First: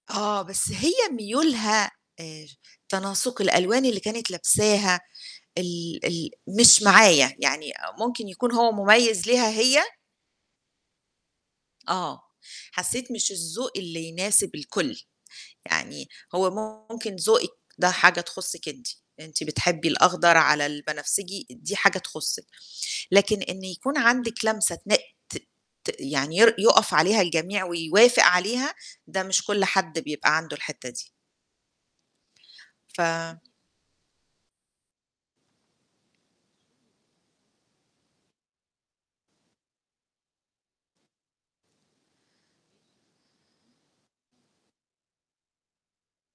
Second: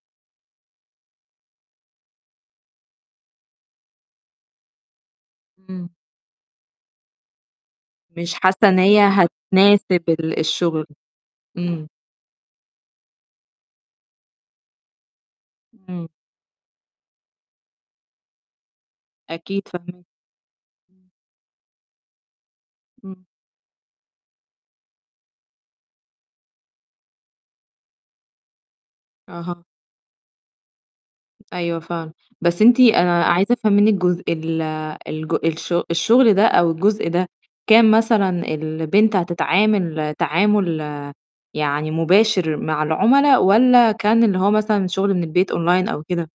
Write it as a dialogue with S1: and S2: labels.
S1: آه، بس هي ميولها اش تناسق الألوان اللي كانت لابساها
S2: إمم.
S1: ال ال مش معايا، يعني آآ ممكن
S2: مش
S1: يكون
S2: حاسّة
S1: هو
S2: إن هي
S1: مُميِّز ليها هي
S2: هتناسب ال الشُغل، إمم.
S1: آه، حسّيت مش الذوق اللي يناسب الكل.
S2: إمم.
S1: يعني هو ممكن ذوقِك ده حاجة تخُصِّك أنتِ، أنتِ
S2: أكيد
S1: بتحبّي
S2: فاهما
S1: الأخضر على
S2: امم.
S1: البنفسجي دي حاجة تخُصِّك،
S2: إمم.
S1: لكن إن يكون عندِك لمسة تنق ت ت يعني ير يقف عليها الجميع ويوافق عليها، ده مش
S2: أها.
S1: كل حد بيبقى عنده الحتّة دي.
S2: أيوه فاهمة، بس أنتِ أنا
S1: ف
S2: عايزة أفهم منِّك جزء ال الج الش الشُغل ده أو الجزء ده، كان مثلًا البنت هتتعامل تعامُل يعني مباشر مع العُملا والّا كان اللي هو مثلًا شُغل من البيت أونلاين أو كده؟